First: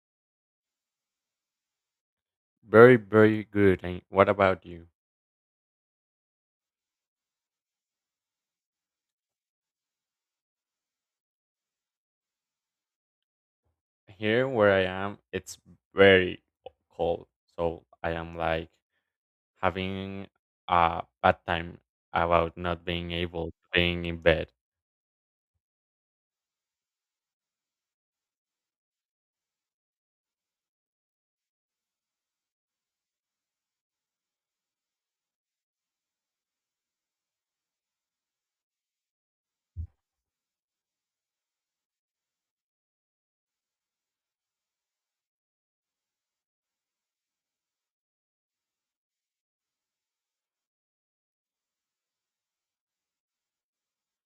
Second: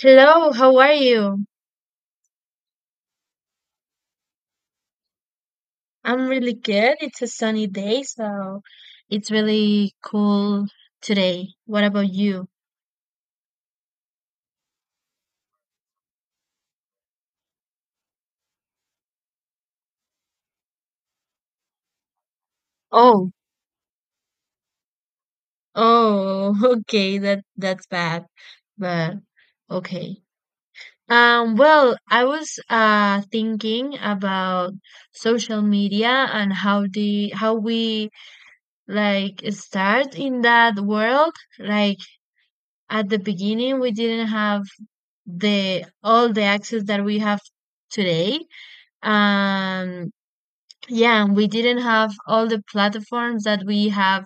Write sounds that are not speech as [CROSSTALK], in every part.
Hello, how are you? Very, very good. And what about you? I'm really good. It's a sunny day, so it's really cool today. What about you? Here where I am, it's very cold. So I am like having a bad time about not being Oh, able to being in bed. oh, [LAUGHS] okay, that's bad, but okay. Well, I was thinking about social media and how we like start in that world. Like at the beginning, we didn't have the all the access that we have today. Um, yeah, and we didn't have all the platforms that we have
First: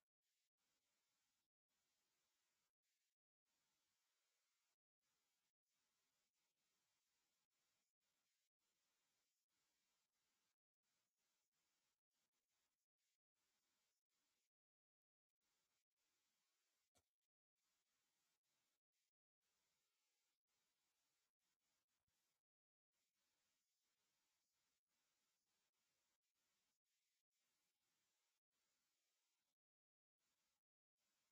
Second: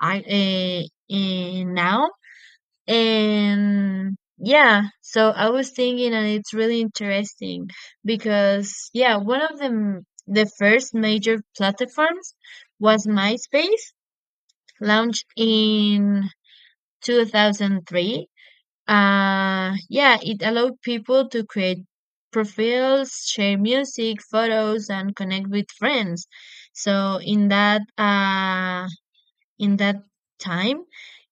I in now. And yeah, so I was thinking, and it's really interesting because yeah, one of the m- the first major platforms was MySpace, launched in 2003. Yeah, it allowed people to create profiles, share music, photos, and connect with friends. So in that time,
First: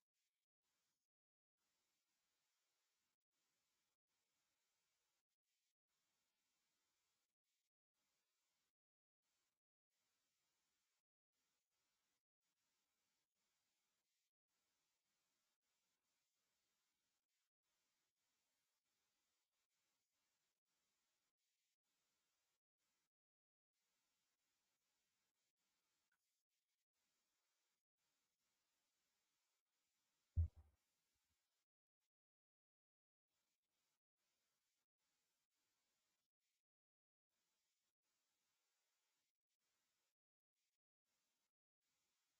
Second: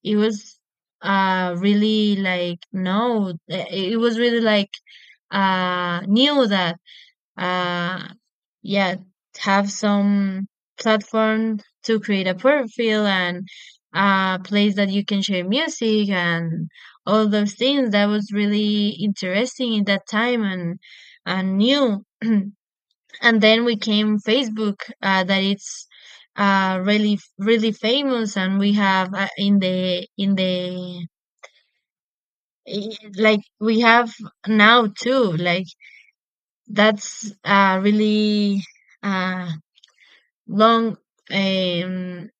it was really like no, it was really like new that uh, yeah, have some platform to create a profile and a place that you can share music and all those things. That was really interesting in that time and new. [CLEARS THROAT] And then we came Facebook, that it's really really famous and we have in the like we have now too, like that's really uh long. um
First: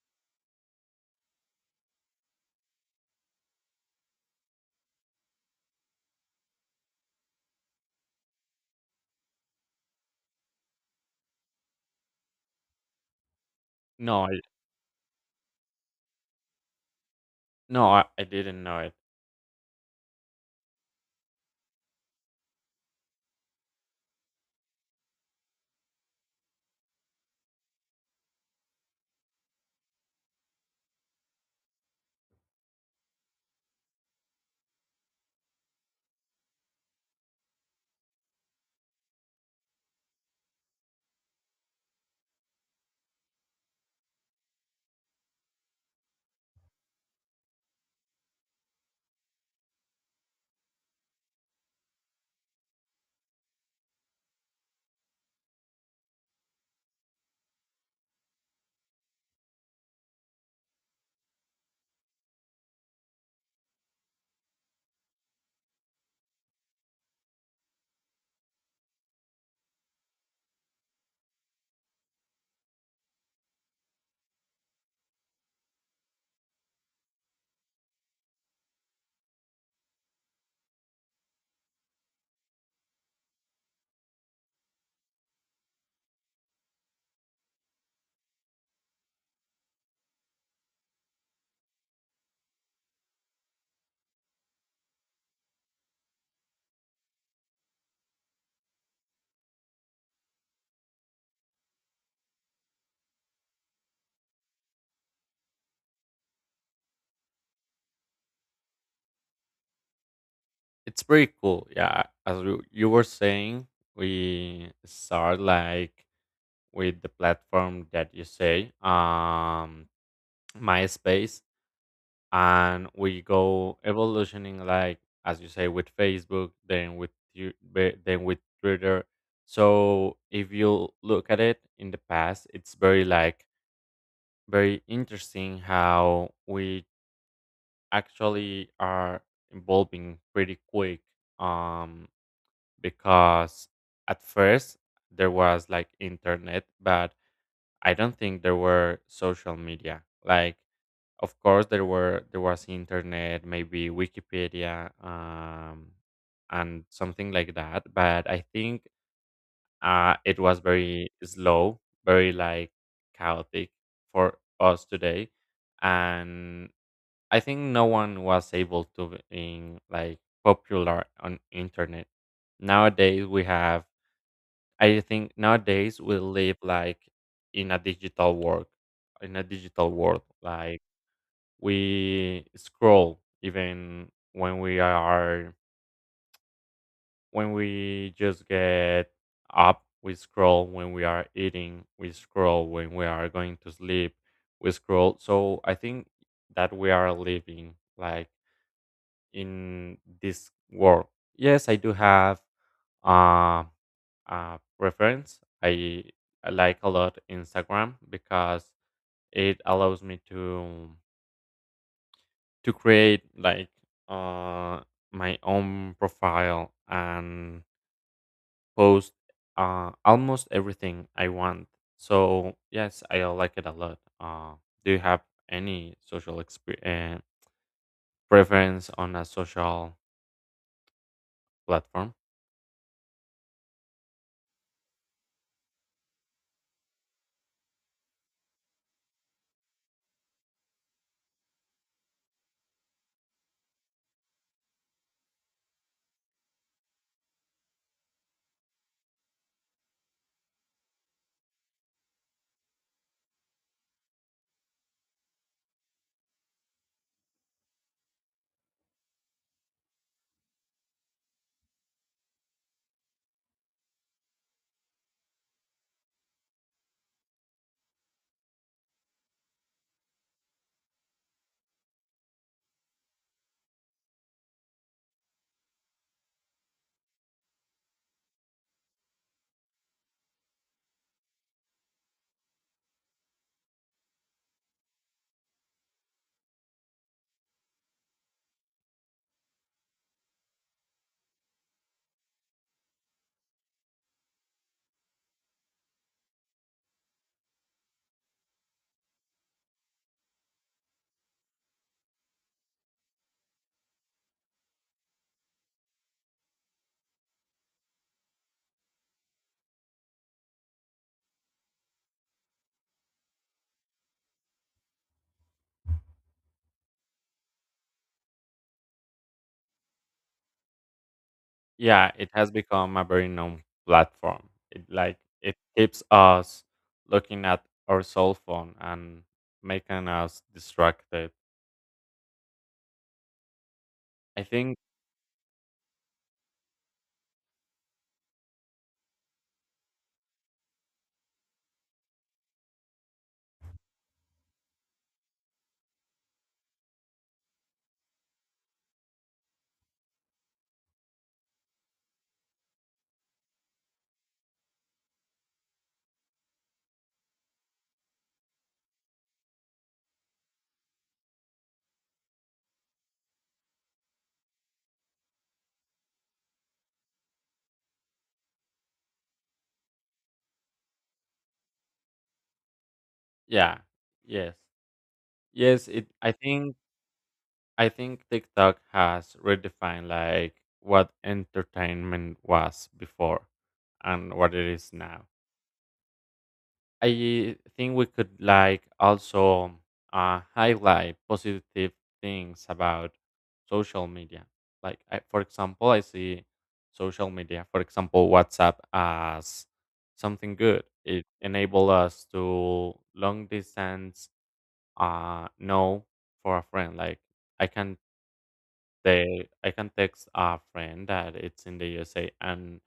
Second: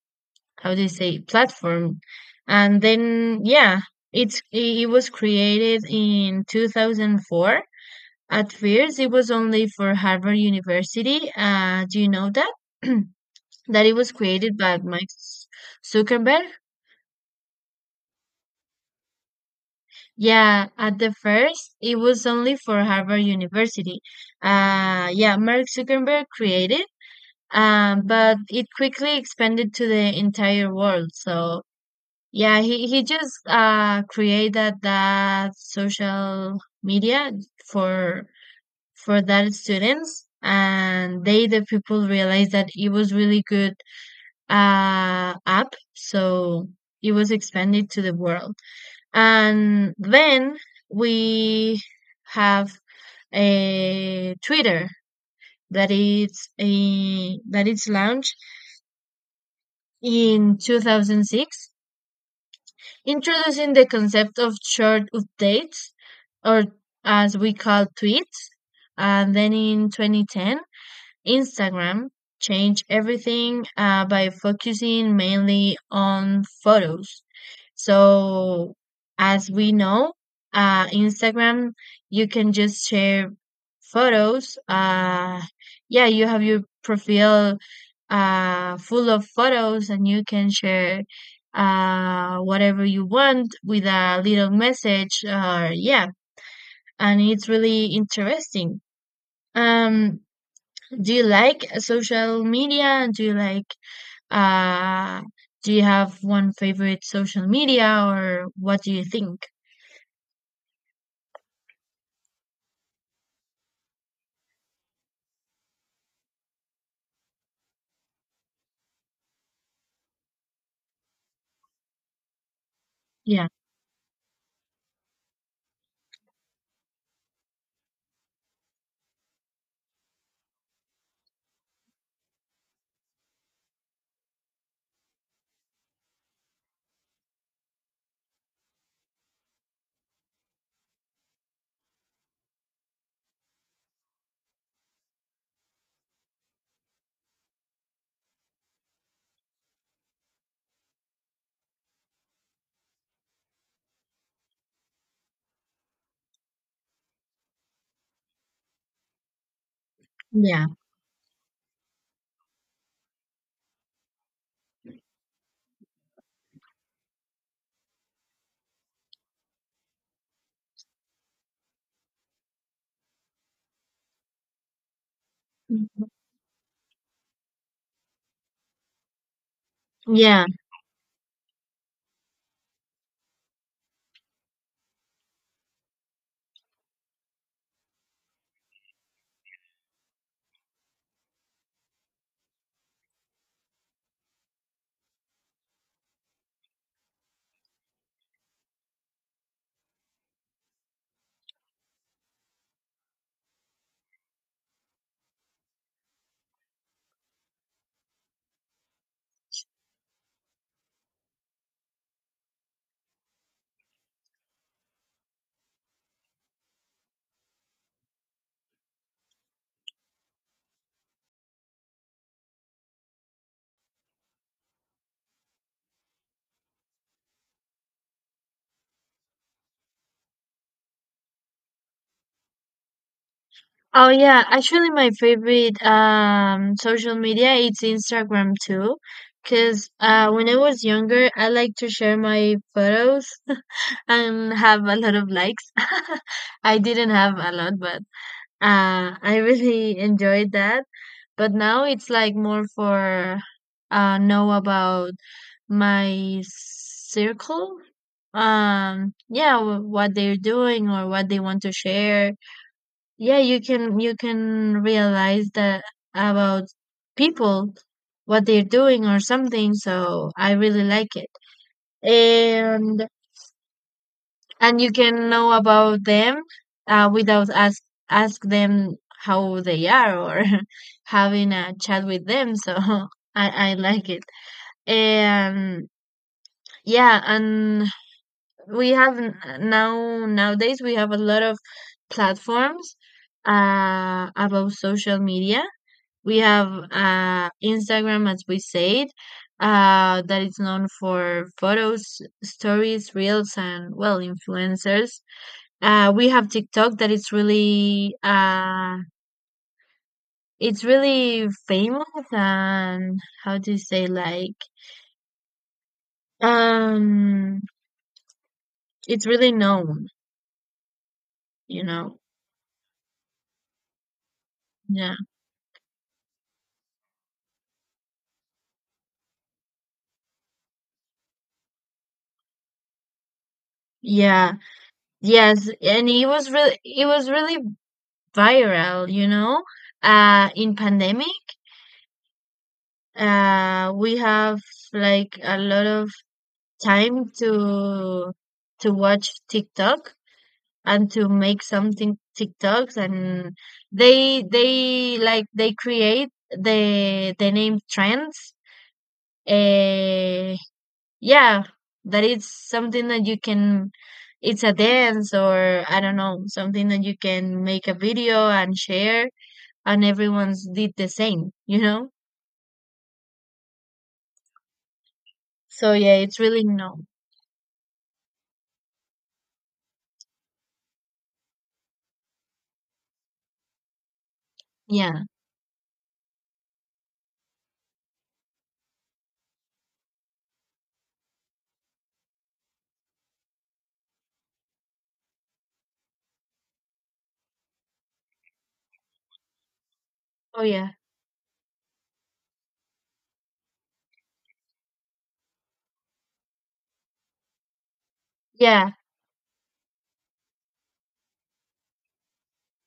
how do you say? Platform. And then yeah, it was created in 2004. At first it was only for Harvard University. Uh, do you know that [CLEARS THROAT] that it was No, I, created by Mike Zuckerberg? no, I didn't know it. Yeah, at the first it was only for Harvard University. Yeah, Mark Zuckerberg created, but it quickly expanded to the entire world. So yeah, he just created that social media for that students, and the people realized that it was really good app, so it was expanded to the world. And then we have a Twitter that it's launched in 2006, introducing the concept of short updates, or as we call tweets. And then in 2010, Instagram changed everything by focusing mainly on photos. So, as we know, Instagram, you can just share photos. Yeah, you have your profile full of photos, and you can share whatever you want with a little message. Or yeah, and it's really interesting. Um, do you like social media? Do you like uh, do you have one favorite social media, or what do you think? It's pretty cool. Yeah, as you were saying, we start like with the platform that you say, MySpace. And we Yeah, go evolutioning like as you say, with Facebook, then with you, then with Twitter. So if you look at it in the past, it's very like very interesting how we actually are evolving pretty quick, um because at first there was like internet, but I don't think there were social media. Like, of course there were, there was internet, maybe Wikipedia, and something like that. But I think it was yeah, very slow, very like chaotic for us today. And I think no one was able to like popular on internet. Nowadays we have, I think nowadays mhm, we live like in a digital world. in a digital world yeah. like we scroll even when we are, when we just get up, we scroll, when we are eating we scroll, when we are going to sleep we scroll. So I think that we are living like in this world. Yes, I do have uh, a preference. I like a lot Instagram because it allows me to create like uh my own profile and post almost everything I want. So yes, I like it a lot. Do you have any social experience preference on a social platform? Oh, yeah. Actually, my favorite social media it's Instagram too, because when I was younger, I like to share my photos [LAUGHS] and have a lot of likes. [LAUGHS] I didn't have a lot, but I really [LAUGHS] enjoyed that. But now it's like more for know about my circle. Yeah, what they're doing or what they want to share. Yeah, you can realize that about people, what they're doing or something, so I really like it. And you can know about them without ask them how they are or [LAUGHS] having a chat with them, so [LAUGHS] I like it. And yeah, and we have now nowadays we have a lot of platforms about social media. We have Instagram, as we said, that is known for photos, stories, reels, and well, influencers. We have TikTok that is really it's really famous and how do you say, like, um, it's really known, you Yeah, know. it has become a very known platform. It Yeah. like it keeps us looking at our cell phone and making us distracted. I Yeah. think, Yes, and it was really viral, you know, in pandemic. We have like a lot of time to watch TikTok and to make something TikToks, and they like they create the name trends. uh yeah, that is something that you can, it's a dance or I don't know, something that you can make a video and share, and everyone's did the same, you know. yeah, yes. Yes, So it yeah, it's really no, I think TikTok has redefined like what entertainment was before and what it is yeah, now. I think we could like also highlight positive things about social media. Like I, for example, I see social media, for example, WhatsApp as something oh good. yeah, It enabled us to long distance know for a friend. Like I can, yeah, they I can text a friend that it's in the USA and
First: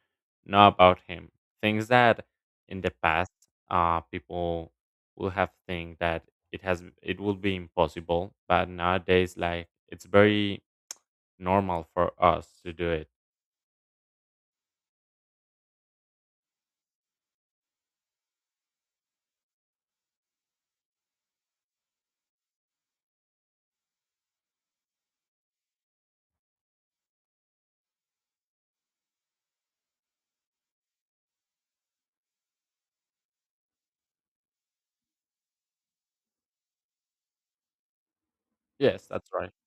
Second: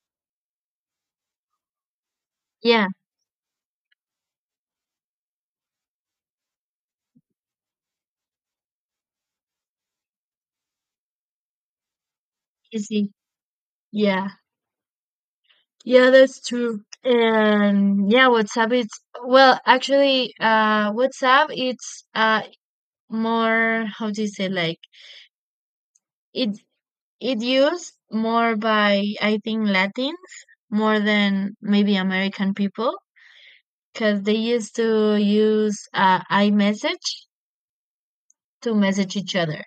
know about him. Things that in yeah, the past, people will have think that it has, it will be impossible, but nowadays, like, it's very normal for us to do it. easy. Yeah, yeah, that's true. And yeah, WhatsApp it's well, actually, WhatsApp it's more how do you say, like, it it used more by I think Latins more than maybe American people, because they used to use iMessage to Yes, message that's each right. other.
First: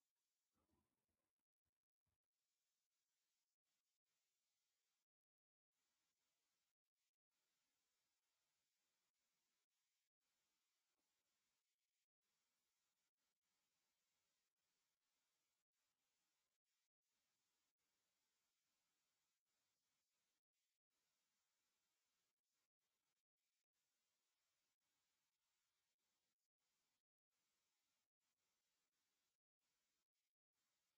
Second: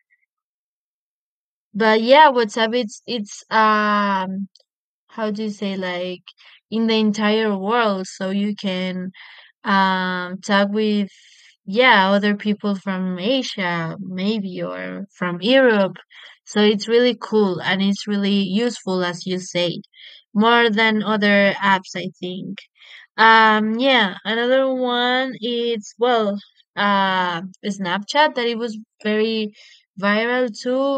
But yeah, WhatsApp it's how do you say, like, in the entire world, so you can talk with yeah other people from Asia maybe or from Europe. So it's really cool and it's really useful as you say, more than other apps I think. Yeah, another one is, well, Snapchat, that it was very viral too.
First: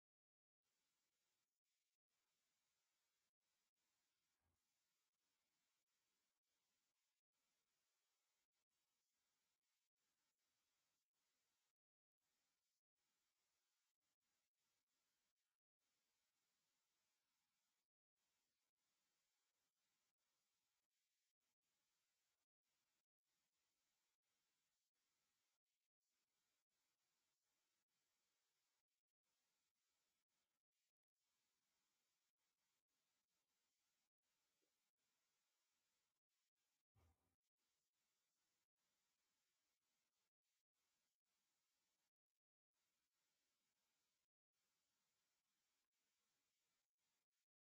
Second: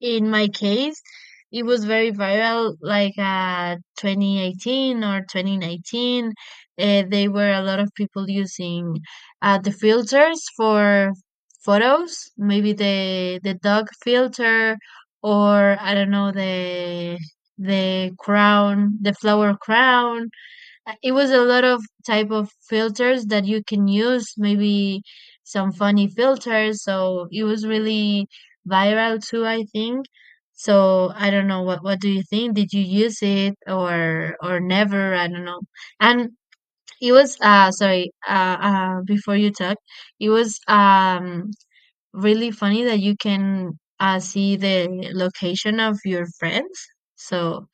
In my case, it was very viral, like 2018 or 2019. They were a lot of people using the filters for photos, maybe the dog filter, or I don't know, the crown, the flower crown. It was a lot of type of filters that you can use, maybe some funny filters, so it was really viral too I think. So I don't know what do you think, did you use it or never, I don't know. And it was sorry, uh, before you talk, it was really funny that you can see the location of your friends, so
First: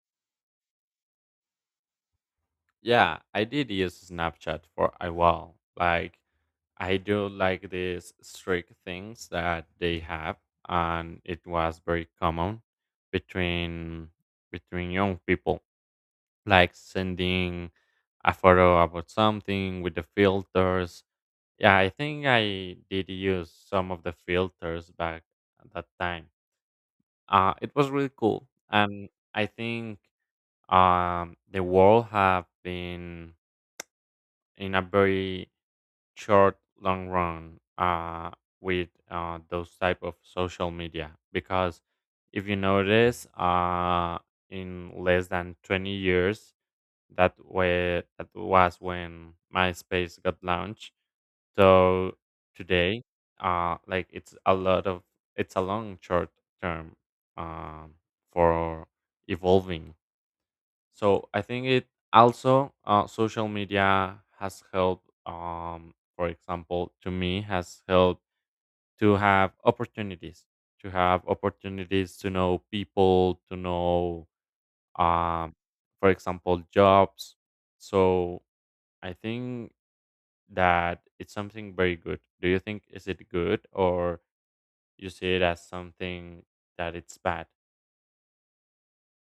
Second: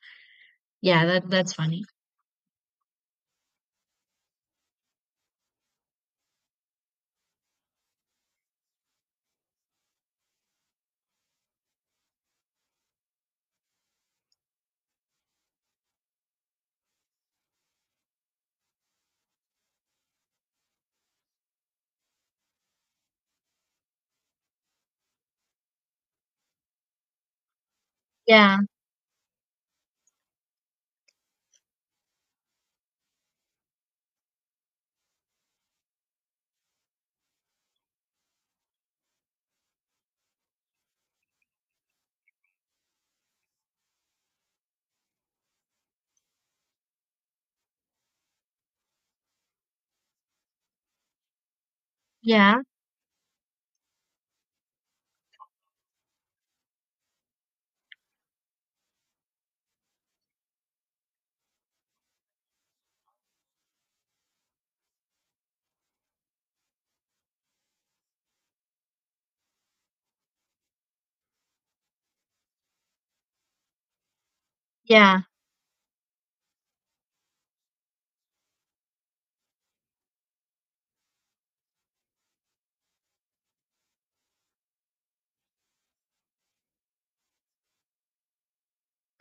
yeah, that's funny. Yeah, I did use Snapchat for a while. Like, I do like these strict things that they have, and it was very common between, between young people, like sending a photo about something with the filters. Yeah, I think I did use some of the filters back at that time. It was really cool, Yeah, and I think the world have been in a very short long run with those type of social media. Because if you notice in less than 20 years, that way that was when MySpace got launched, so yeah, today like it's a lot of, it's a long short term um, for evolving. So I think it, also social media has helped. For example, to me has helped to have opportunities, to have opportunities to know people, to know, yeah. um, for example, jobs. So I think that it's something very good. Do you think is it good, or you see it as something that it's bad?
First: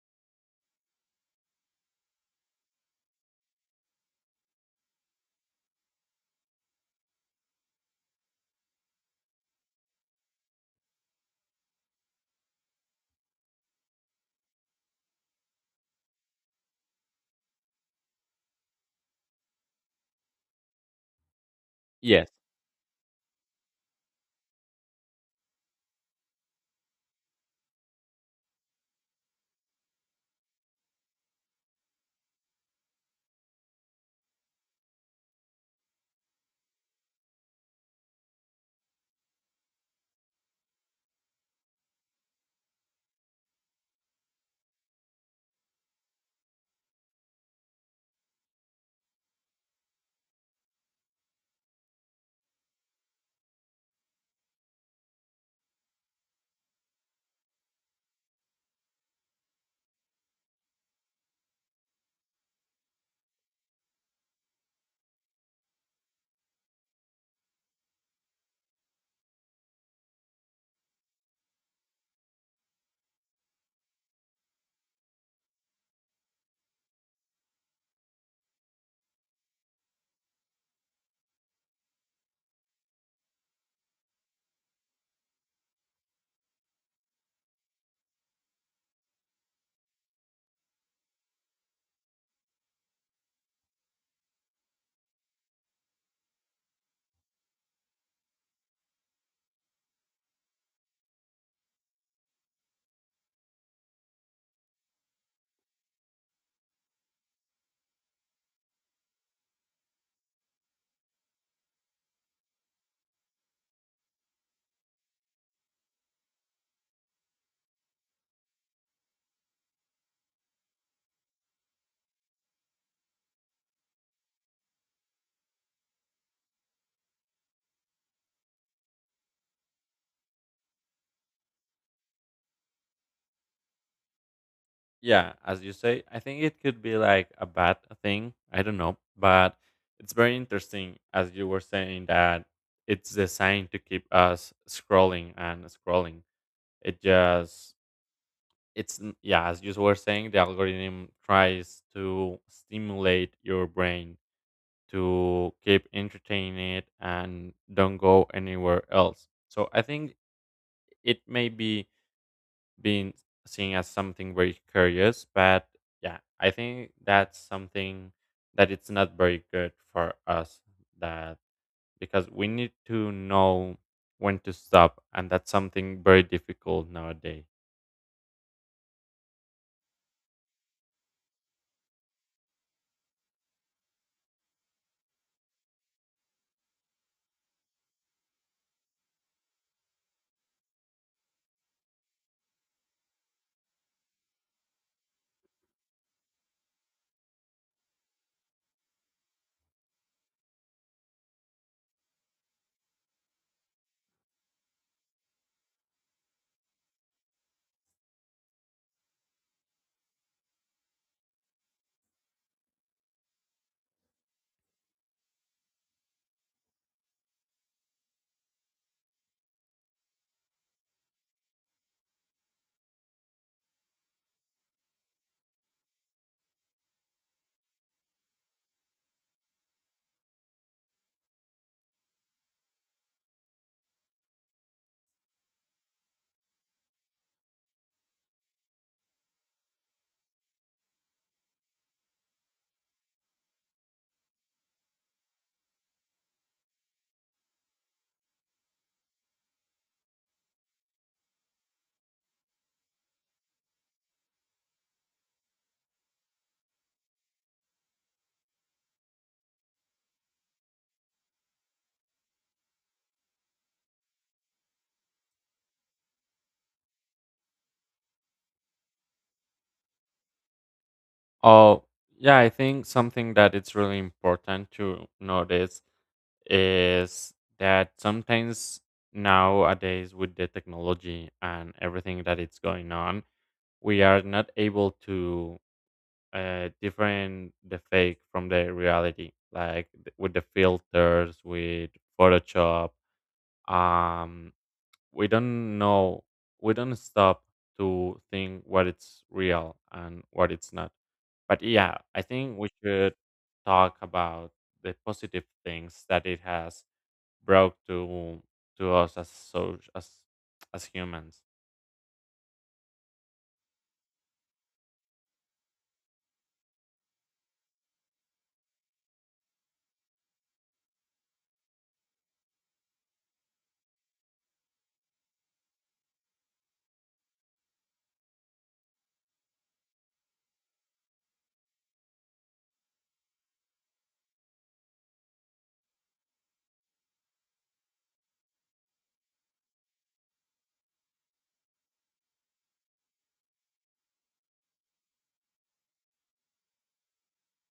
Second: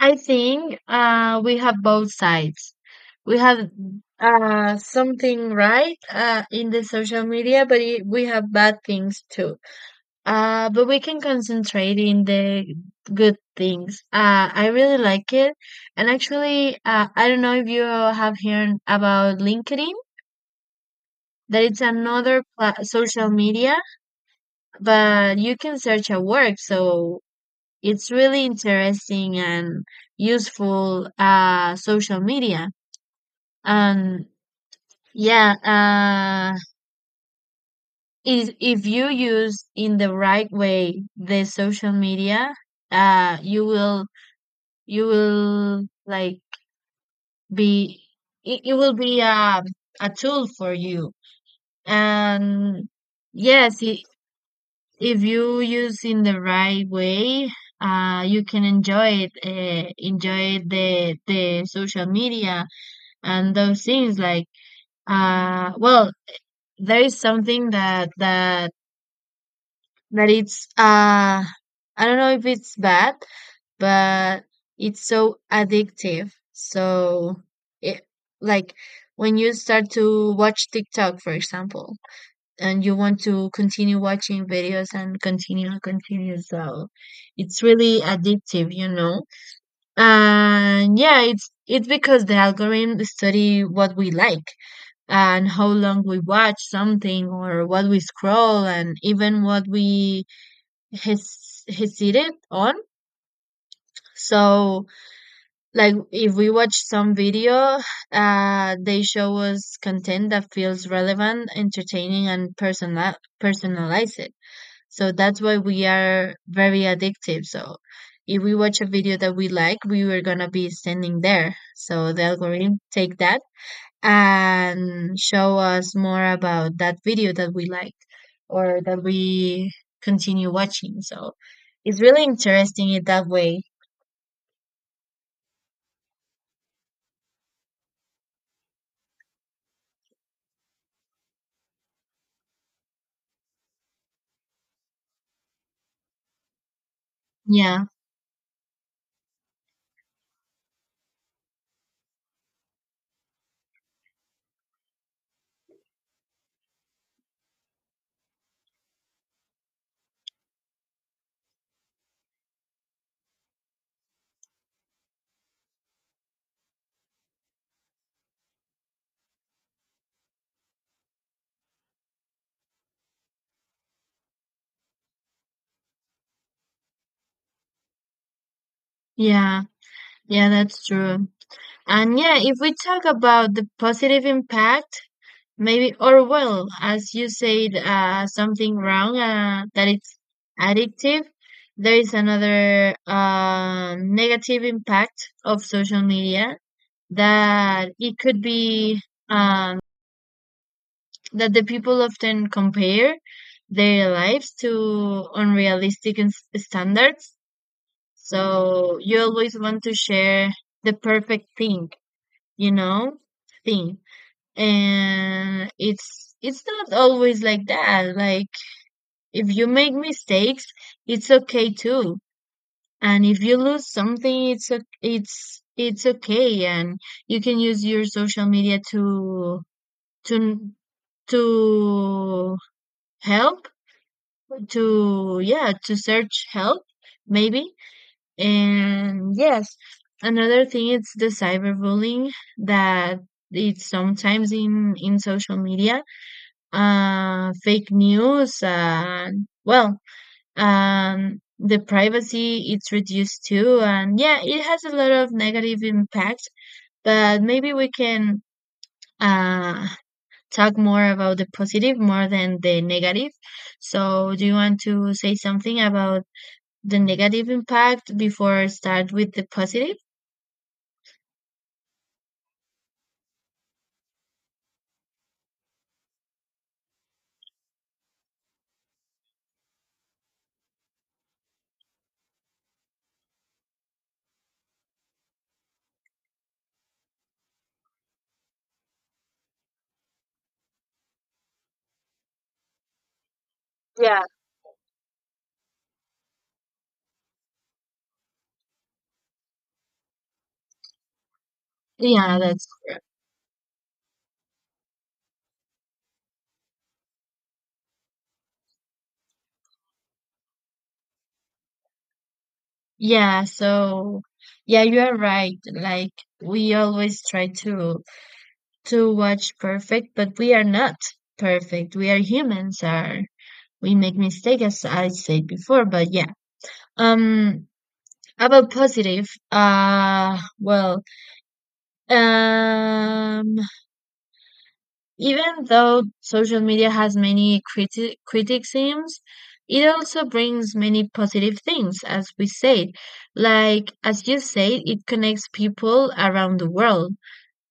I think we have both sides. We have something right in the social media, but we have bad things too. But we can concentrate in the good things. I really like it. And actually, I don't know if you have heard about LinkedIn, that it's Yes. another social media, but you can search a work. So it's really interesting and useful social media. And yeah, if you use in the right way the social media, you will like be, it will be a tool for you. And yes, I if you use in the right way, you can enjoy it, enjoy the social media and those things like. Well, there is something that it's I don't know if it's bad, but it's so addictive. So it, like, when you start to watch TikTok for example, and you want to continue watching videos and continue and continue, so it's really addictive, you know. And yeah, it's because the algorithm study what we like, and how long we watch something or what we scroll, and even what we has hesitate on. So, like, if we watch some video, they show us content that feels relevant, entertaining, and personalize it. So that's why we are very addictive. So if we watch a video that we like, we were gonna be standing there. So the algorithm take that and show us more about that video that we like, or that we continue watching. So it's really interesting it that way. Yeah, as you say, I think it could be like a bad thing. I don't know, but it's very interesting as you were saying that it's designed to keep us scrolling and scrolling. It just Yeah, yeah, as you were saying, the algorithm tries to stimulate your brain to keep entertaining it and don't go anywhere else. So I think it may be being seen as something very curious, but yeah, I think that's something that it's not very good for us, that, because we need to know when to stop, and that's something very difficult nowadays. yeah, yeah, that's true. And yeah, if we talk about the positive impact, maybe, or well, as you said, something wrong, that it's addictive. There is another negative impact of social media that it could be um, that the people often compare their lives to unrealistic standards. So you always want to share the perfect thing, you know, thing. And it's not always like that. Like if you make mistakes, it's okay too. And if you lose something, it's okay. And you can use your social media to to to help, to yeah, to search help maybe. And yes, another thing it's the cyberbullying, that it's sometimes in social media, fake news, and well, the privacy it's reduced too, and yeah, it has a lot of negative impact. But maybe we can uh talk more about the positive more than the negative. So do you want to say something about the negative impact before I start with the positive? Oh yeah, I think something that it's really important to notice is that sometimes nowadays, with the technology and everything that it's going on, we are not able to different the fake from the reality, like with the filters, with Photoshop. Yeah. um we don't know, we don't stop to think what it's real and what it's not. But yeah, I Yeah, think that's we should talk about the positive things that it has brought to us as so as humans. yeah, so yeah, you are right. Like we always try to watch perfect, but we are not perfect. We are humans, are we make mistakes as I said before, but yeah. Um about positive, well, um even though social media has many criticisms, it also brings many positive things, as we said. Like, as you said, it connects people around the world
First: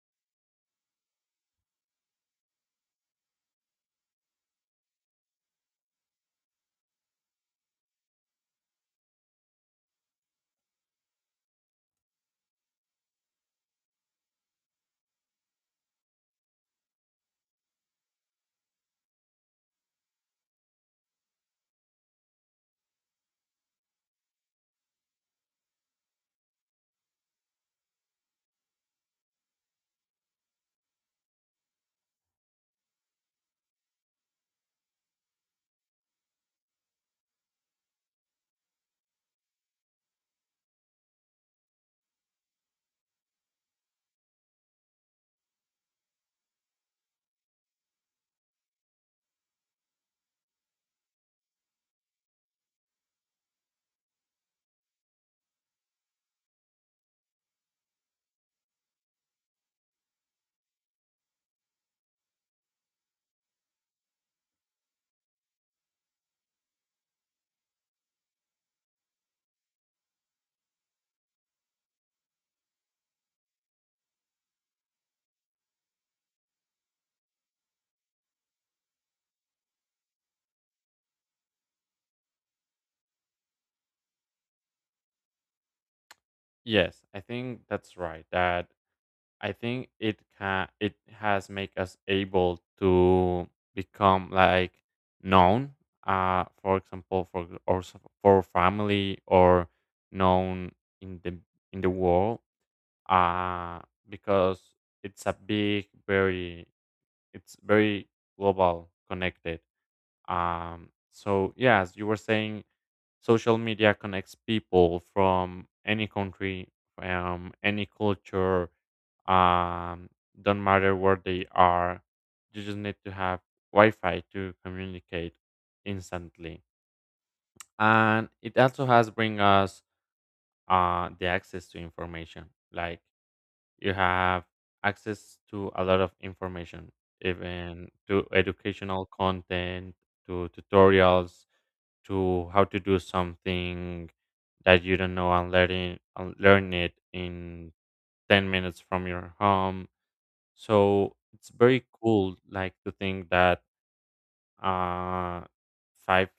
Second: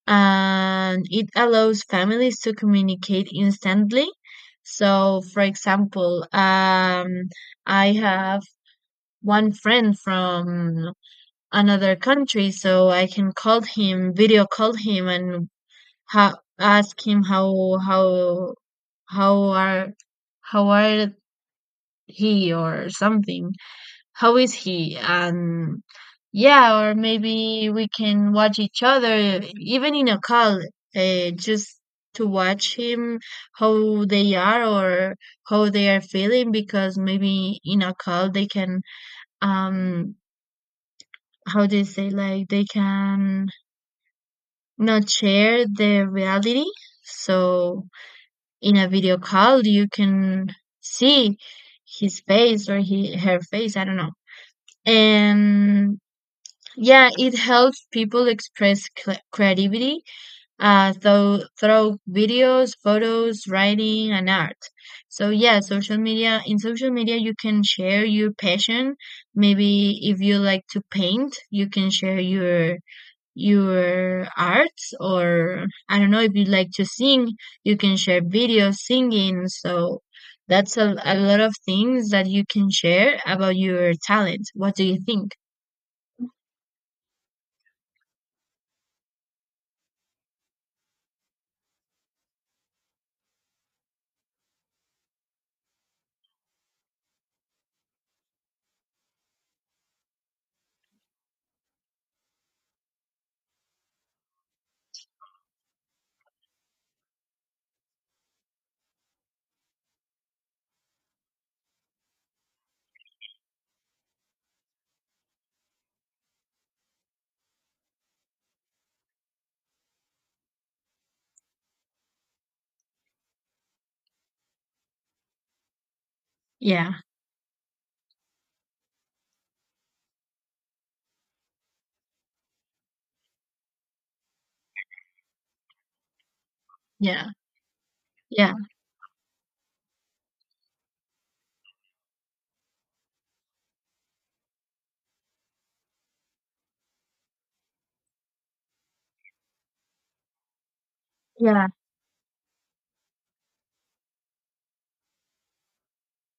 and it allows families to communicate instantly. So, for example, I have one friend from another country, so I can call him, video call him, and how ask him how are how are he or something how is he and yeah, or maybe we can watch each other even in a call, just to watch him how they are, or how they are feeling, because maybe in a call they can, um how do you say, like they can not share the reality. So in a video call you can see his face, or he, her face, I don't know. And yeah, it helps people express creativity through videos, photos, writing, and art. So yeah, social media you can share your passion. Maybe if you like to paint you can share your arts, or I don't know, if you like to sing, you can share videos singing. So that's a lot of things that you can share about your talent. What do you think? Yes, I think that's right, that I think it can, it has make us able to become like known, for example, for for family, or known in the, in the world, uh because it's a big, very, it's very global connected. So yeah, as you were saying, social media connects people from any country, from any culture. Um, don't matter where they are. You just need to have Wi-Fi to communicate instantly, Yeah, and it also has bring us the access to information. Like, you have access to a lot of information, yeah, even to yeah, educational content, to tutorials, to how to do something that you don't know, and learning and learn it in 10 minutes from your home. So it's yeah, very cool like to think that uh five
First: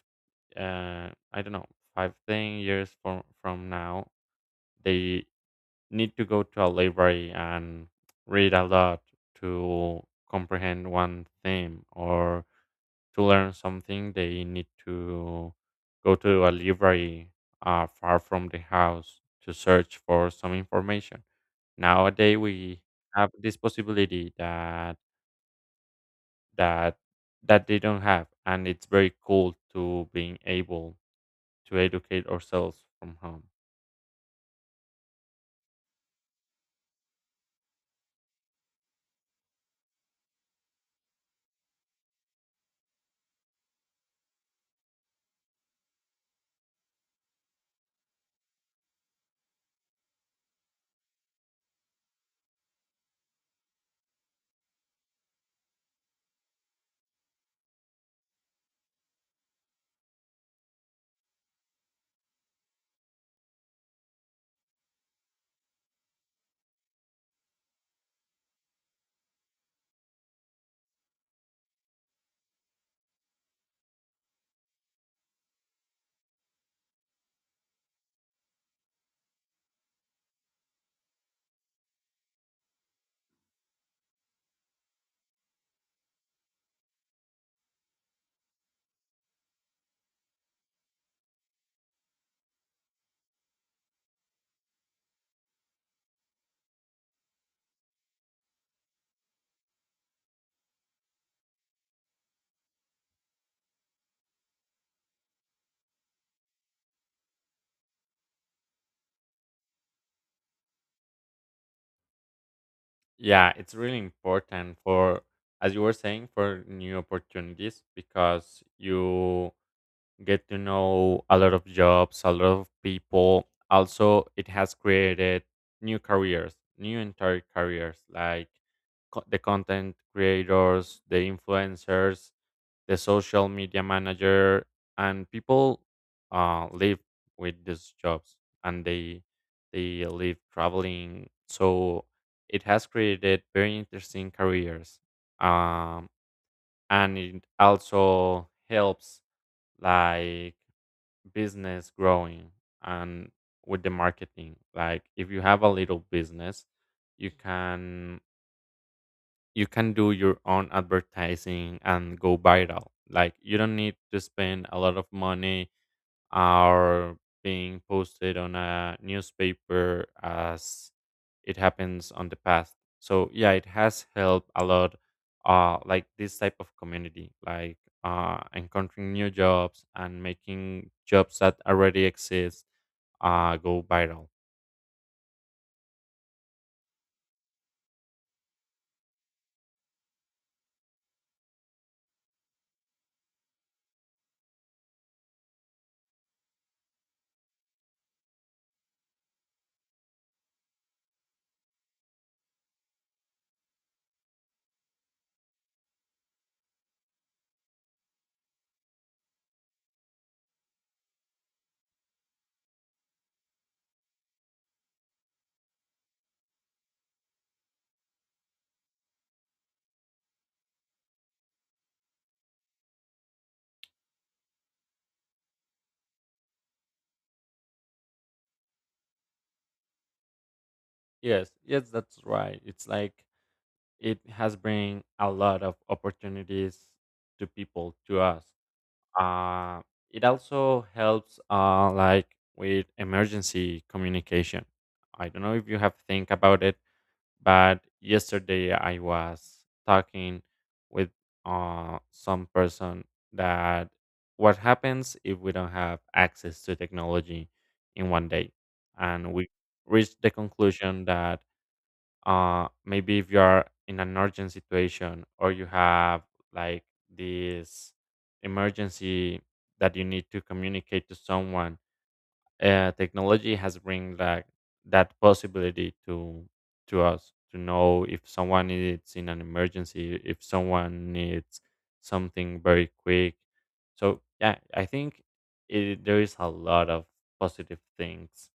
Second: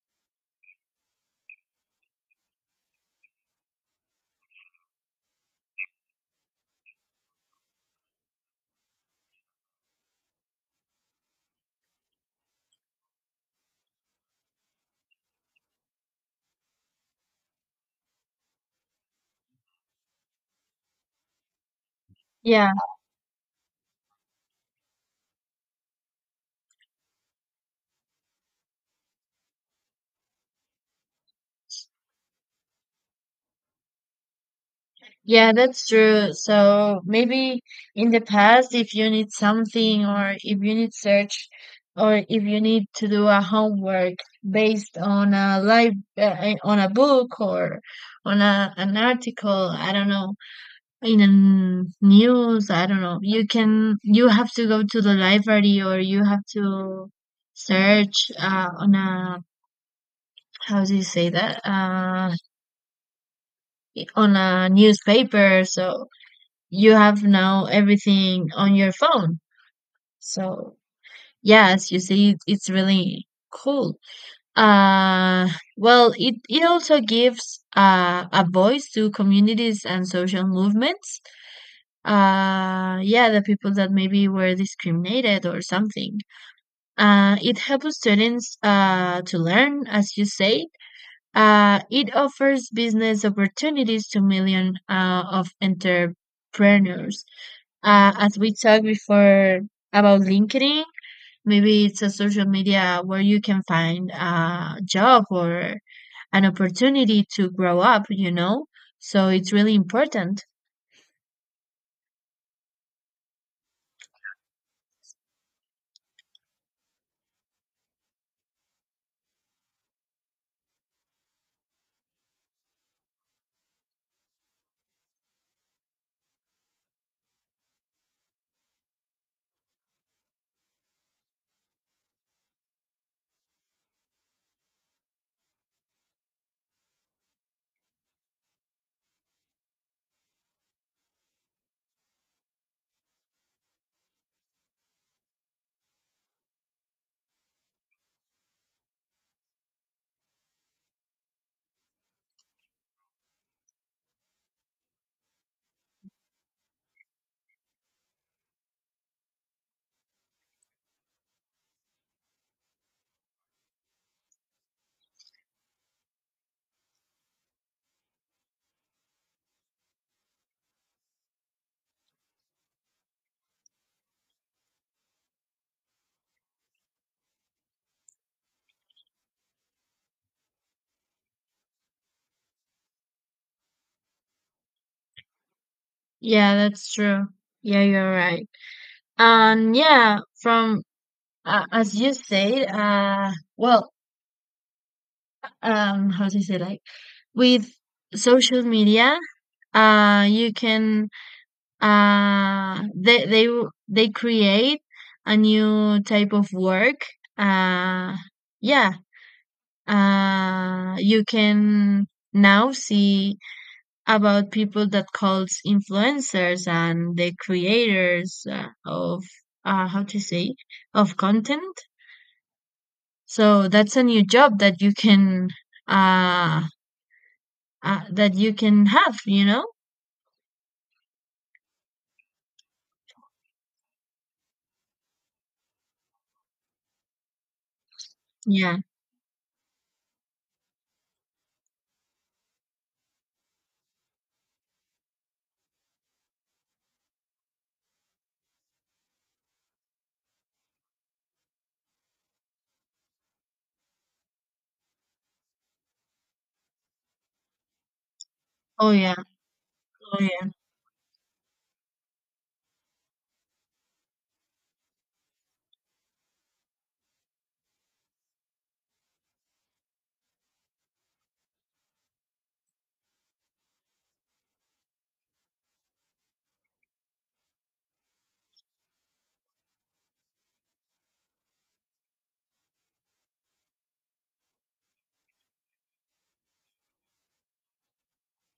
I don't know, 5, 10 years from now they need to go to a library and read a lot to comprehend one theme, or to learn something they need to go to a library far from the house to search for some information. Nowadays yeah. we have this possibility that, that that they don't have, and it's very cool to being able to educate ourselves from home. Yeah, that's true. So maybe in the past, if you need something, or if you need search, or if you need to do a homework based on a live on a book, or on an article, I don't know, in a news, I don't know, you have to go to the library, or you have to search on a, how do you say that, on a newspaper. So you have now everything on your phone. So yes, you see, it's really cool. Uh, well, it also gives a voice to communities and social movements. Yeah, the people that maybe were discriminated or something. It helps students to learn, as you say. It offers business opportunities to millions of entrepreneurs. As we talked before about LinkedIn, maybe it's a social media where you can find a job or an opportunity to grow up, you know? So it's really important. Yeah, it's really important for, as you were saying, for new opportunities, because you get to know a lot of jobs, a lot of people. Also, it has created new careers, new entire careers, like the content creators, the influencers, the social media manager, and people live with these jobs, and they live traveling. So it has created very interesting careers, um, and it also helps like business growing and with the marketing. Like if you have a little business, you can, you can do your own advertising and go viral. Like you don't need to spend a lot of money or being posted on a newspaper as it happens on the past. So yeah, it has helped a lot. Like this type of community, like encountering new jobs and making jobs that already exist go viral. Yeah, that's true. Yeah, you're right. And yeah, from as you said, well, how to say, like, with social media, you can, uh they they they create a new type of work. uh yeah you can now see about people that calls influencers and the creators of, how to say, of content. So that's a new job that you can, uh, that you can have, you know. Yes, yes, that's right. It's like it has bring a lot of opportunities to people, to us. Yeah. uh, it also helps like with emergency communication. I don't know if you have think about it, but yesterday I was talking with some person that what happens if we don't have access to technology in 1 day. Oh yeah. And we Oh reached the yeah. conclusion that maybe if you are in an urgent situation or you have like this emergency that you need to communicate to someone, technology has bring like that possibility to us to know if someone is in an emergency, if someone needs something very quick. So yeah, I think it, there is a lot of positive things.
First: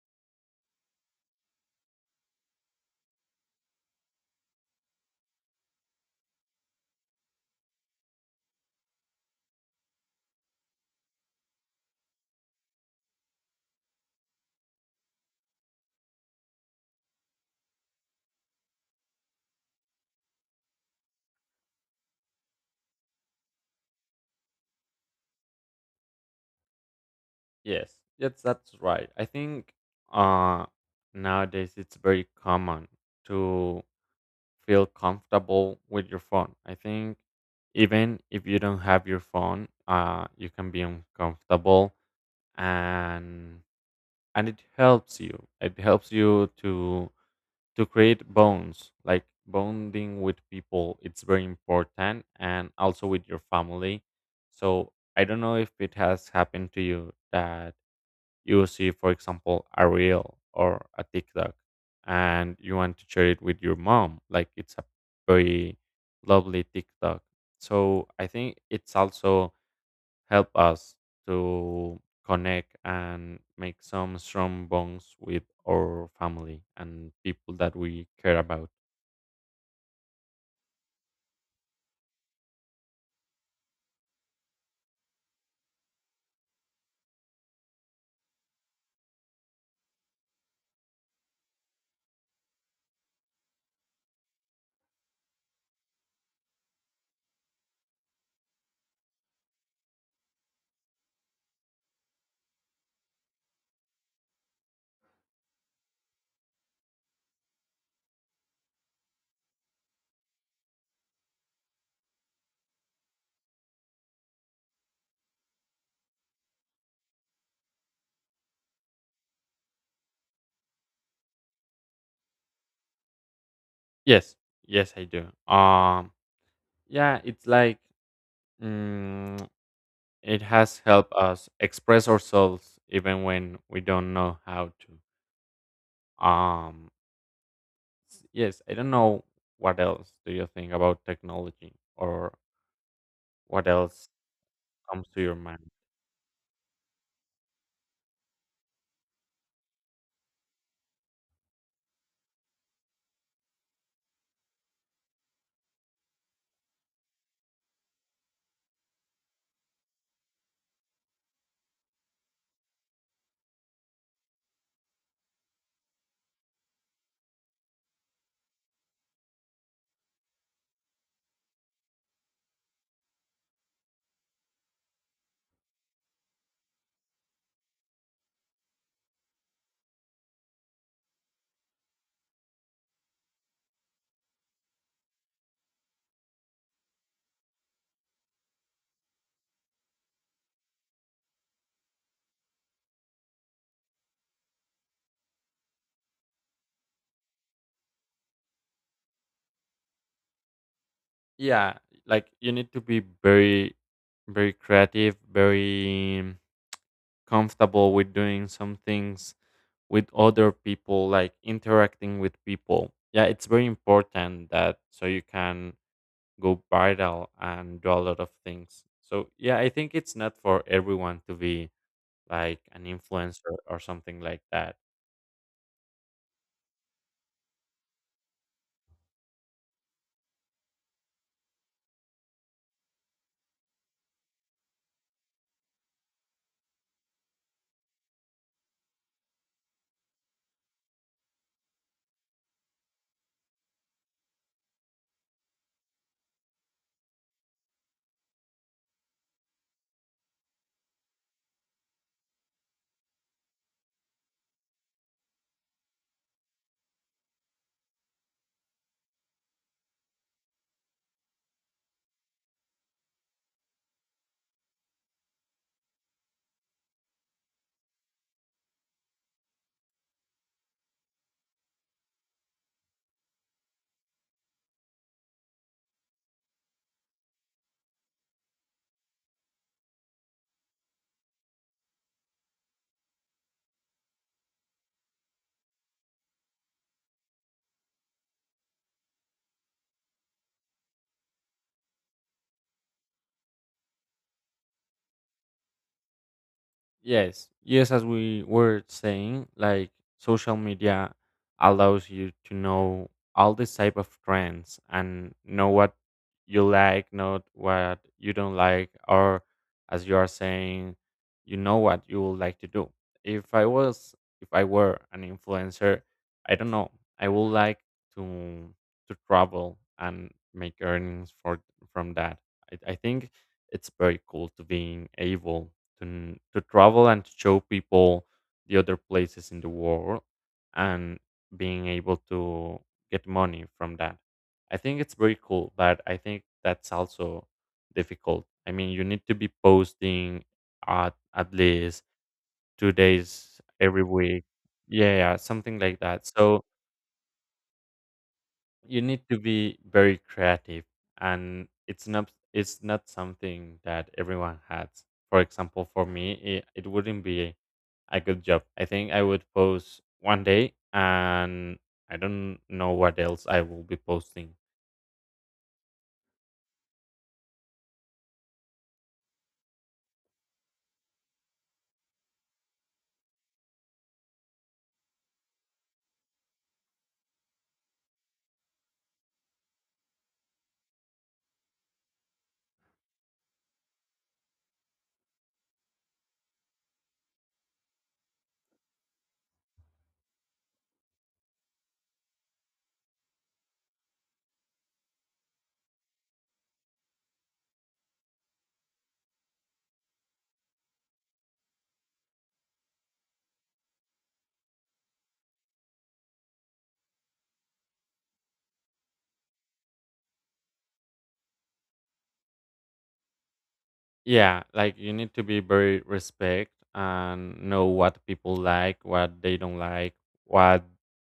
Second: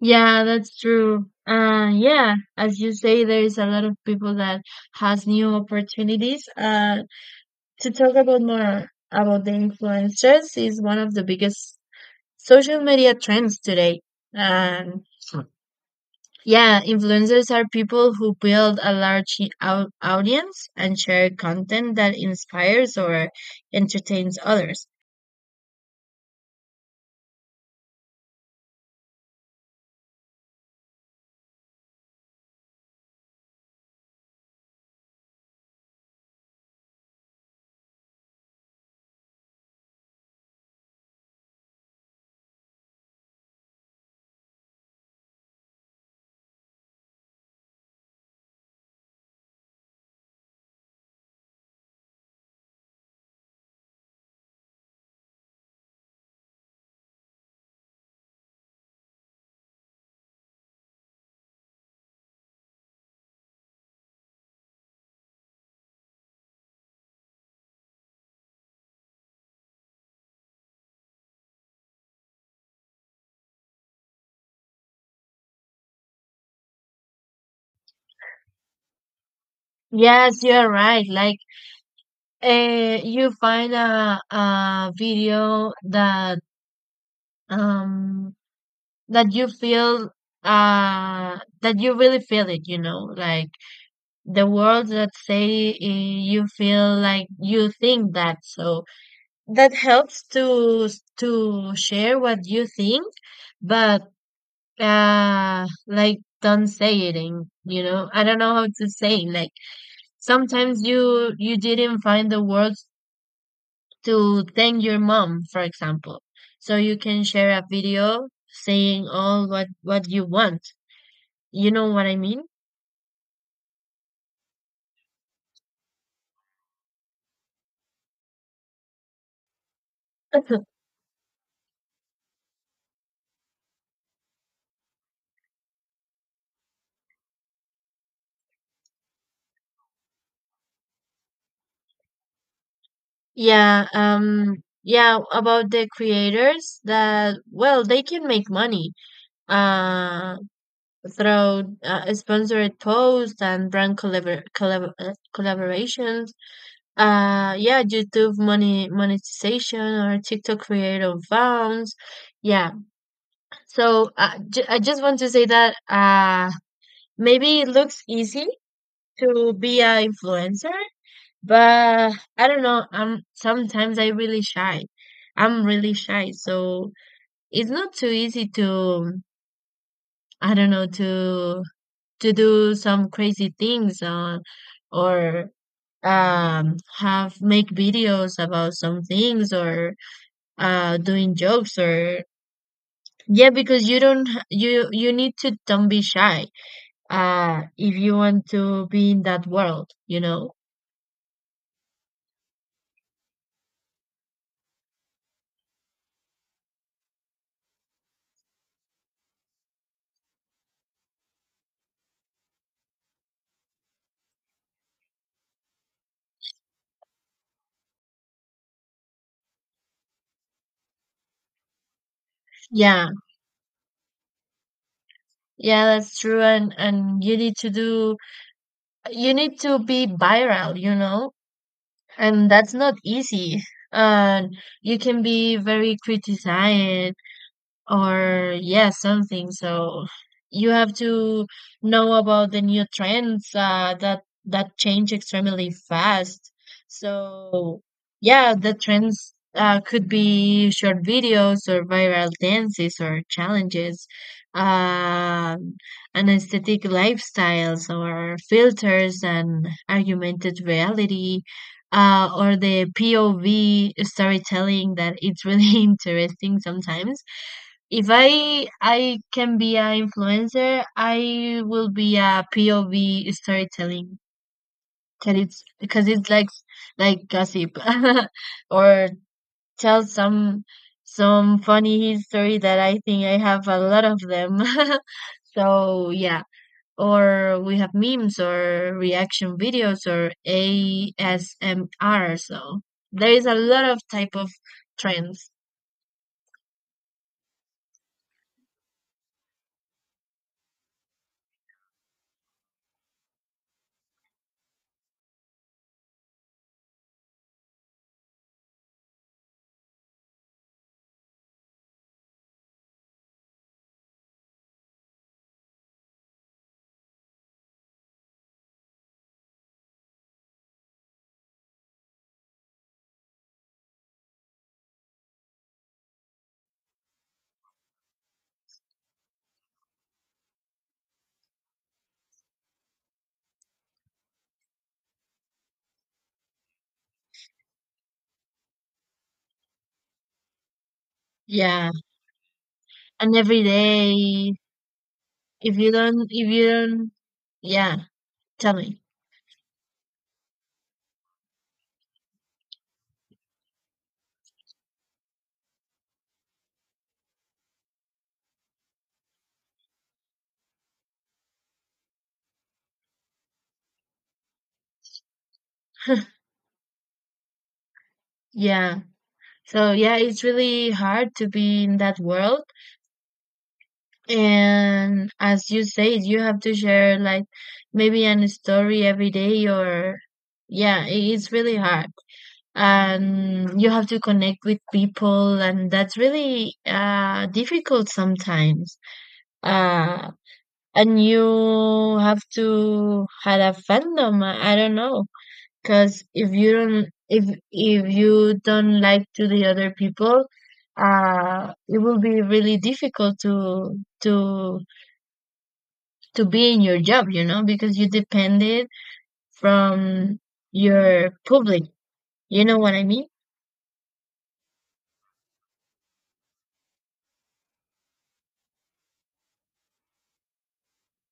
Yeah, that's true. Yeah, as you say, there is a lot of people that has new opportunities. To talk about more about the influencers is one of the biggest social media trends today. And yeah, influencers are people who build a large audience and share content that inspires or entertains others. Yes, yes, that's right. I think uh, nowadays it's very common to feel comfortable with your phone. I think even if you don't have your phone, you can be uncomfortable, and and it helps you. It helps you to create bonds, like bonding with people. It's very important, and also with your family. So I don't know if it has happened to you that you will see, for example, a reel or a TikTok, and you want to share it with your mom. Like it's a very lovely TikTok. So I think it's also help us to connect and make some strong bonds with our family and people that we care about. Yes, you're right. Like, you find a video that, um that you feel, that you really feel it, you know, like the words that say, eh, you feel like you think that. So that helps to share what you think. But like, don't say it in, you know, I don't know how to say, like sometimes you didn't find the words to thank your mom, for example. So you can share a video saying all what you want. You know what I mean? Yes, yes, I do. Um, yeah, it's like mm, it [LAUGHS] has helped us express ourselves even when we don't know how to. Um, yes, I don't know what else do you think about technology, or what Yeah, else comes yeah, to your about mind. the creators that, well, they can make money uh through sponsored posts and brand collaborations. Yeah, YouTube money monetization or TikTok creator funds. Yeah. So I just want to say that, maybe it looks easy to be an influencer, but I don't know. I'm Sometimes I really shy. I'm really shy, so it's not too easy to, I don't know, to do some crazy things on, or, have make videos about some things, or doing jokes, or yeah, because you you need to don't be shy if you want to be in that world, you know. Yeah, like you need to be very, very creative, very comfortable with doing some things with other people, like interacting with people. Yeah, it's very important that so you can go viral and do a lot of things. So yeah, I think it's not for everyone to be like an Yeah, influencer or something like that. yeah, that's true. And you need to do, you need to be viral, you know, and that's not easy. And you can be very criticized, or yeah, something. So you have to know about the new trends that change extremely fast. So yeah, the trends could be short videos, or viral dances, or challenges, um and aesthetic lifestyles, or filters and augmented reality, or the POV storytelling that it's really [LAUGHS] interesting sometimes. If I can be an influencer, I will be a POV storytelling. Cause it's Because it's like gossip, [LAUGHS] or tell some funny history that I think I have a lot of them. [LAUGHS] So yeah, or we have memes, or reaction videos, or ASMR. So there is a lot of type of trends. Yes, yes, as we were saying, like social media allows you to know all these type of trends and know what you like, not what you don't like, or as you are saying, you know what you would like to do. If I was, if I were an influencer, I don't know, I would like to to travel and make earnings for, from that. I think it's very cool to being able to to travel and to show people the other places in the world and being able to get money from that. I think it's very cool, but I think that's also difficult. I mean, you need to be posting at Yeah, least two and days every every week. day. Yeah, yeah, something like that. If So you don't, yeah, tell me. you need to be very creative, and it's not, it's not something that everyone has. For example, for me, it wouldn't be a good job. I think I would post 1 day, and I don't know what else I will be posting. [LAUGHS] Yeah. So yeah, it's really hard to be in that world. And as you say, you have to share like maybe an story every day, or yeah, it's really hard. And you have to connect with people and that's really difficult sometimes. Uh and you have to have a fandom. I don't know. Because if you don't, if you don't like to the other people, it will be really difficult to be in your job, you know, because you depended from your public, you know what I mean. Yeah, like you need to be very respect and know what people like, what they don't like, what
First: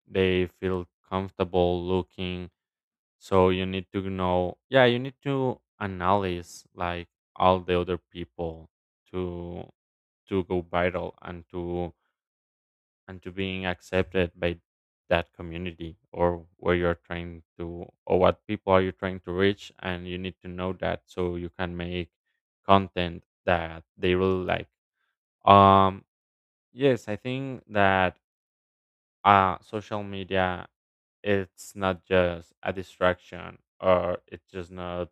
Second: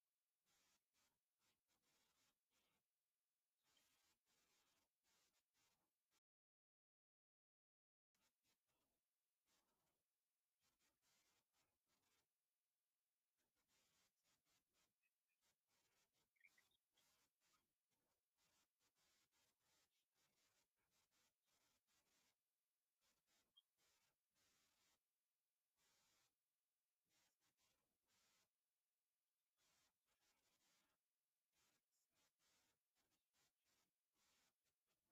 they feel comfortable looking. So you need to know, yeah, you need to analyze like all the other people to to go viral and to, and to being accepted by that community, or where you're trying to, or what people are you trying to reach, and you need to know that so you can make content that they really like. um yes, I think that social media, it's not just a distraction, or it's just not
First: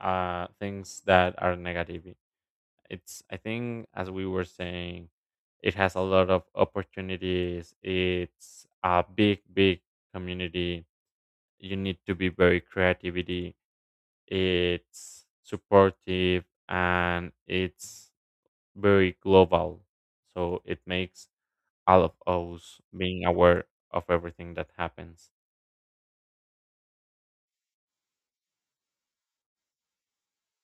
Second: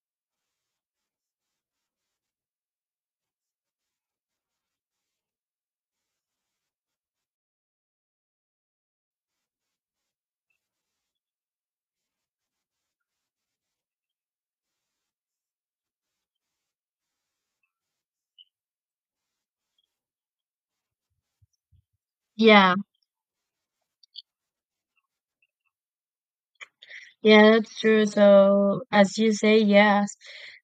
things that are negative. It's, I think as we were saying, it has a lot of opportunities. It's a big, big community. You need to be very creativity. It's supportive and it's very global. So it makes all of Yeah, us being aware of everything that happens. yeah, that's true. So as you say, yes,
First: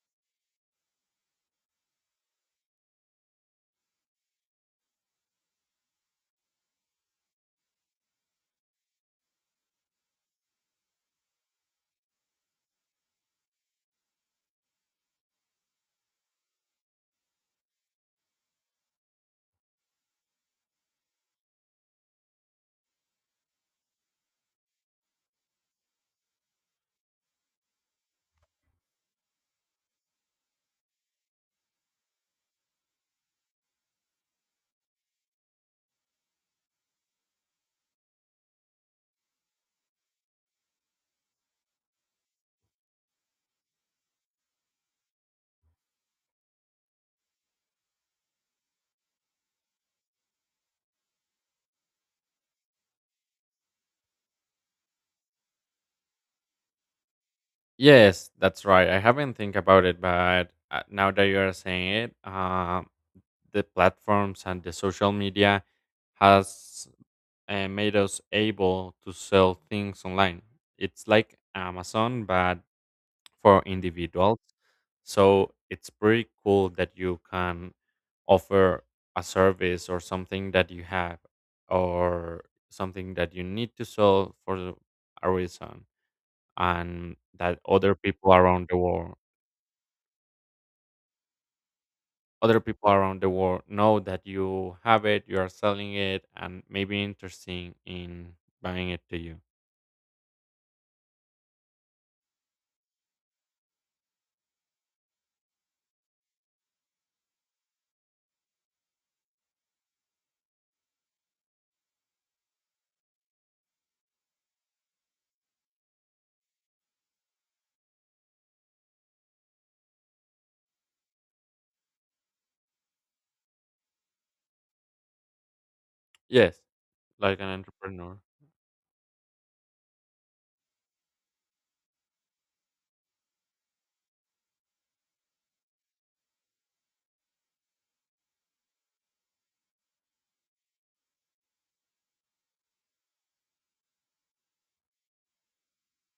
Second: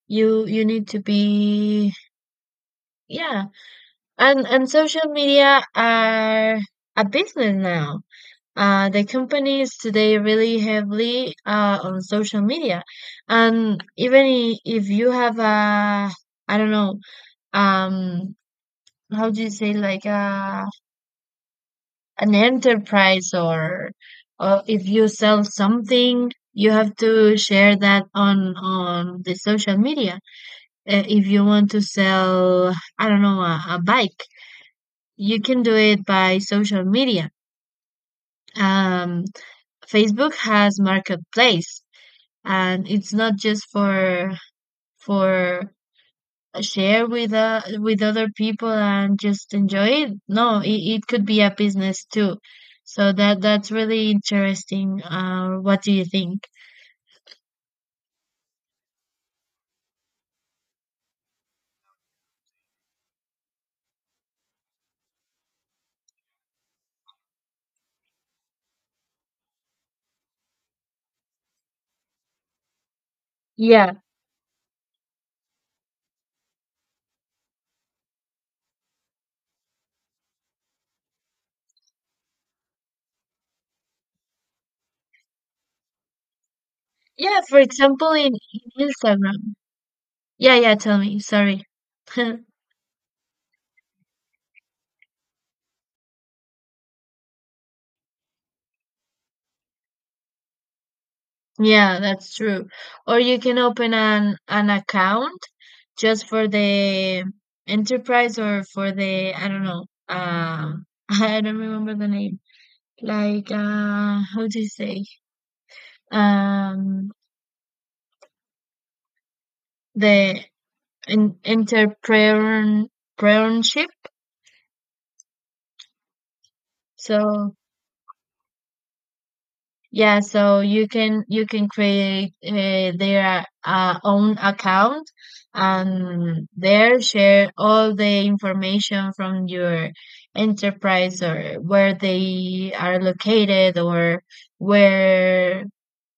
you need to be, yeah. And social media are a business now. The companies today really heavily on social media, and even if you have a, I don't know, um, how do you say, like a, an enterprise, or if you sell something, you have to share that on the social media. If you want to sell, I don't know, a bike, you can do it by social media. Um, Facebook has marketplace, and it's not just for for share with other people and just enjoy it. No, it, it could be a business too. So that that's really interesting. What do you think? Yes, that's right. I haven't think about it, but now that you are saying it, um, the platforms and the social media has made us able to sell things online. It's like Amazon, but for Yeah, individuals. So it's pretty cool that you can offer a service or something that you have, or something that you need to sell for a reason, and yeah, for that other example people around the in world, Instagram. Yeah, yeah, tell me, sorry. [LAUGHS] other people around the world know that you have it, you are selling it, and maybe interesting in buying it to you. Yeah, that's true. Or you can open an account just for the enterprise, or for the, I don't know, [LAUGHS] I don't remember the name, like, how do you say, um the entrepreneurship. Yes, like an So entrepreneur. yeah, so you can, you can create their own account, and there share all the information from your enterprise, or where they are located, or where,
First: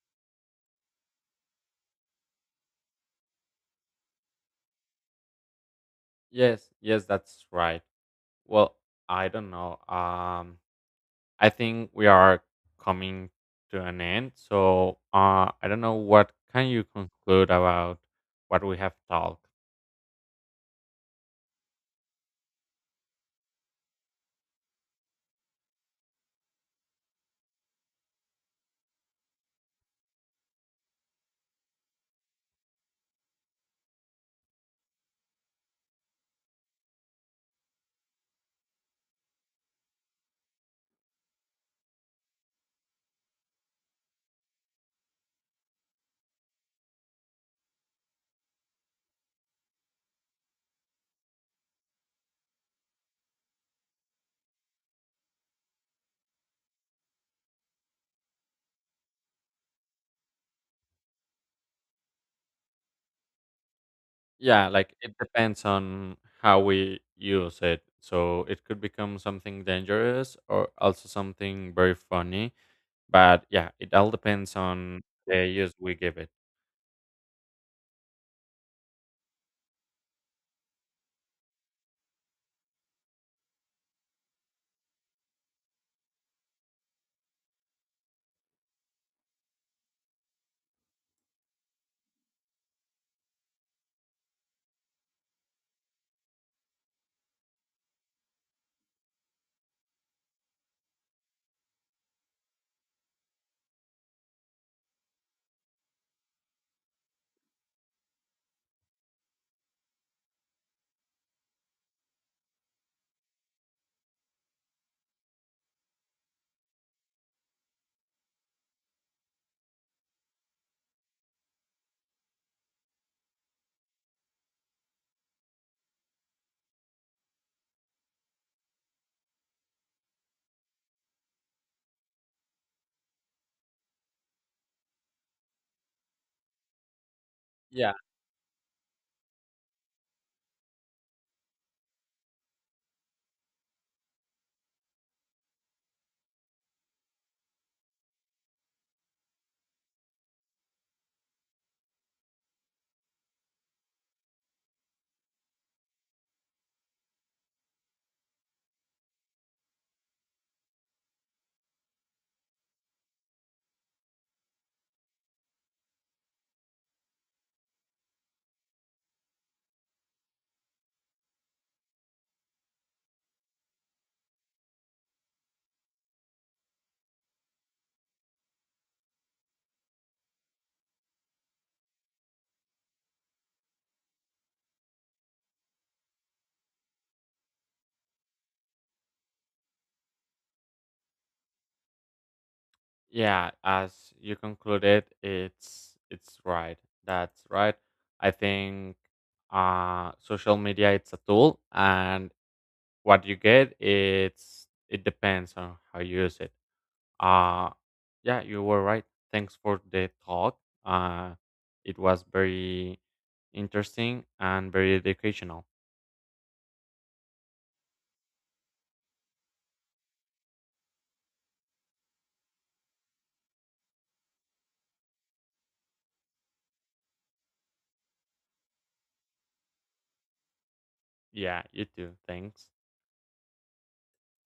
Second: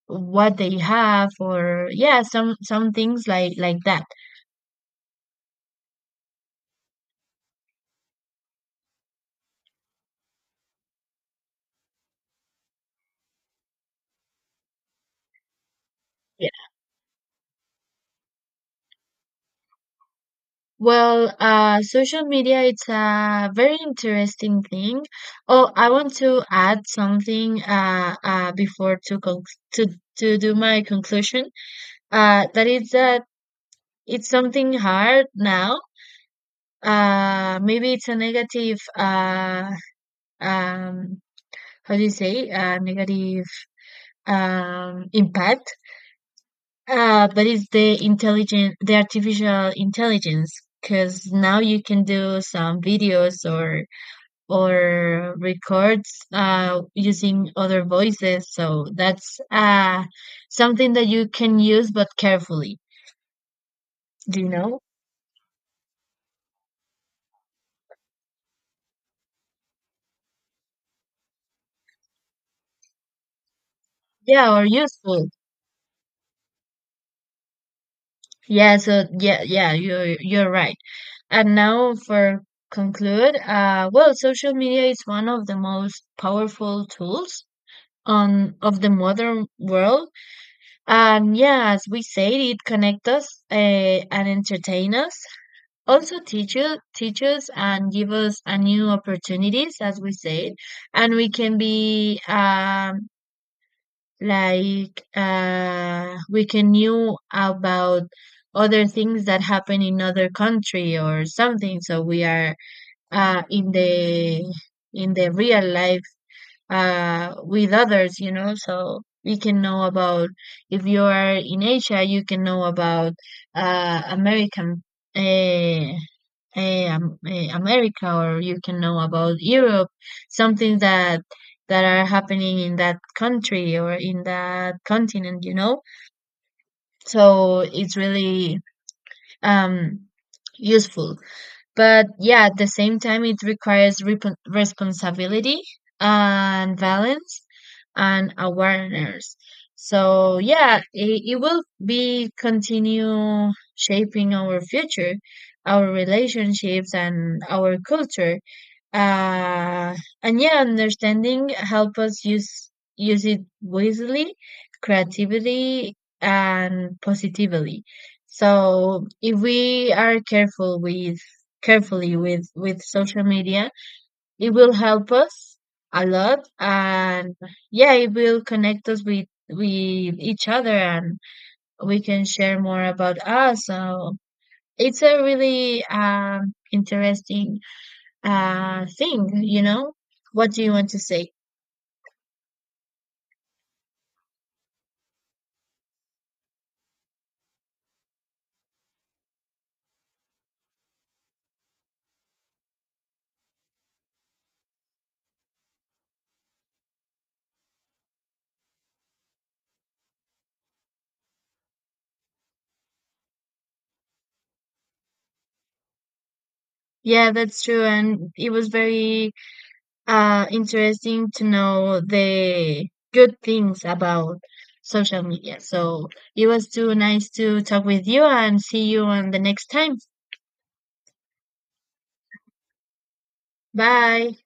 what they have, or yeah, some things like that. Yes, yes, that's right. Well, I don't know. I think we are coming to an end. So, I don't know what can you conclude about what we have talked. Well, social media, it's a very interesting thing. Oh, I want to add something, before to con to to do my conclusion. That is that it's something hard now. Maybe it's a negative. Um, how do you say? Negative, impact. But it's the intelligent, the artificial intelligence, because now you can do some videos or records, using other voices. So that's something that you can use, but carefully. Do you Yeah, know? like it depends on how we use it. So it could become something dangerous or also something very funny. But yeah, it all Yeah, depends or on useful. the use we give it. Yeah, so yeah, yeah, you're right. And now for conclude, well, social media is one of the most powerful tools on of the modern world. And yeah, as we said, it connects us and entertain us, also teachers, and give us a new opportunities, as we said. And we can be, like, we can knew about other things that happen in other country or something. So we are in the real life, with others, you know, so we can know about, if you are in Asia, you can know about, American, uh, America, or you can know about Europe, something that are happening in that country, or in that continent, you know. So Yeah. it's really, um, useful. But yeah, at the same time, it requires repon responsibility, and balance, and awareness. So yeah, it will be continue shaping our future, our relationships, and our culture, uh, and yeah, understanding help us use, use it wisely, creatively, and positively. So if we are careful with, carefully with social media, it will help us a lot, and yeah, it will connect us with each other, and we can share more about us. So it's a really, interesting thing, you know. What do you want to say? Yeah, as you concluded, it's right. That's right. I think social media, it's a tool, and what you get, it's, it depends on how you use it. Uh, yeah, you were right. Thanks for the talk. Uh, it was very interesting and very educational. Yeah, that's true, and it was very interesting to know the good things about social media. So it was too nice to talk with you, and see you on the next time. Yeah, you too. Thanks. Bye.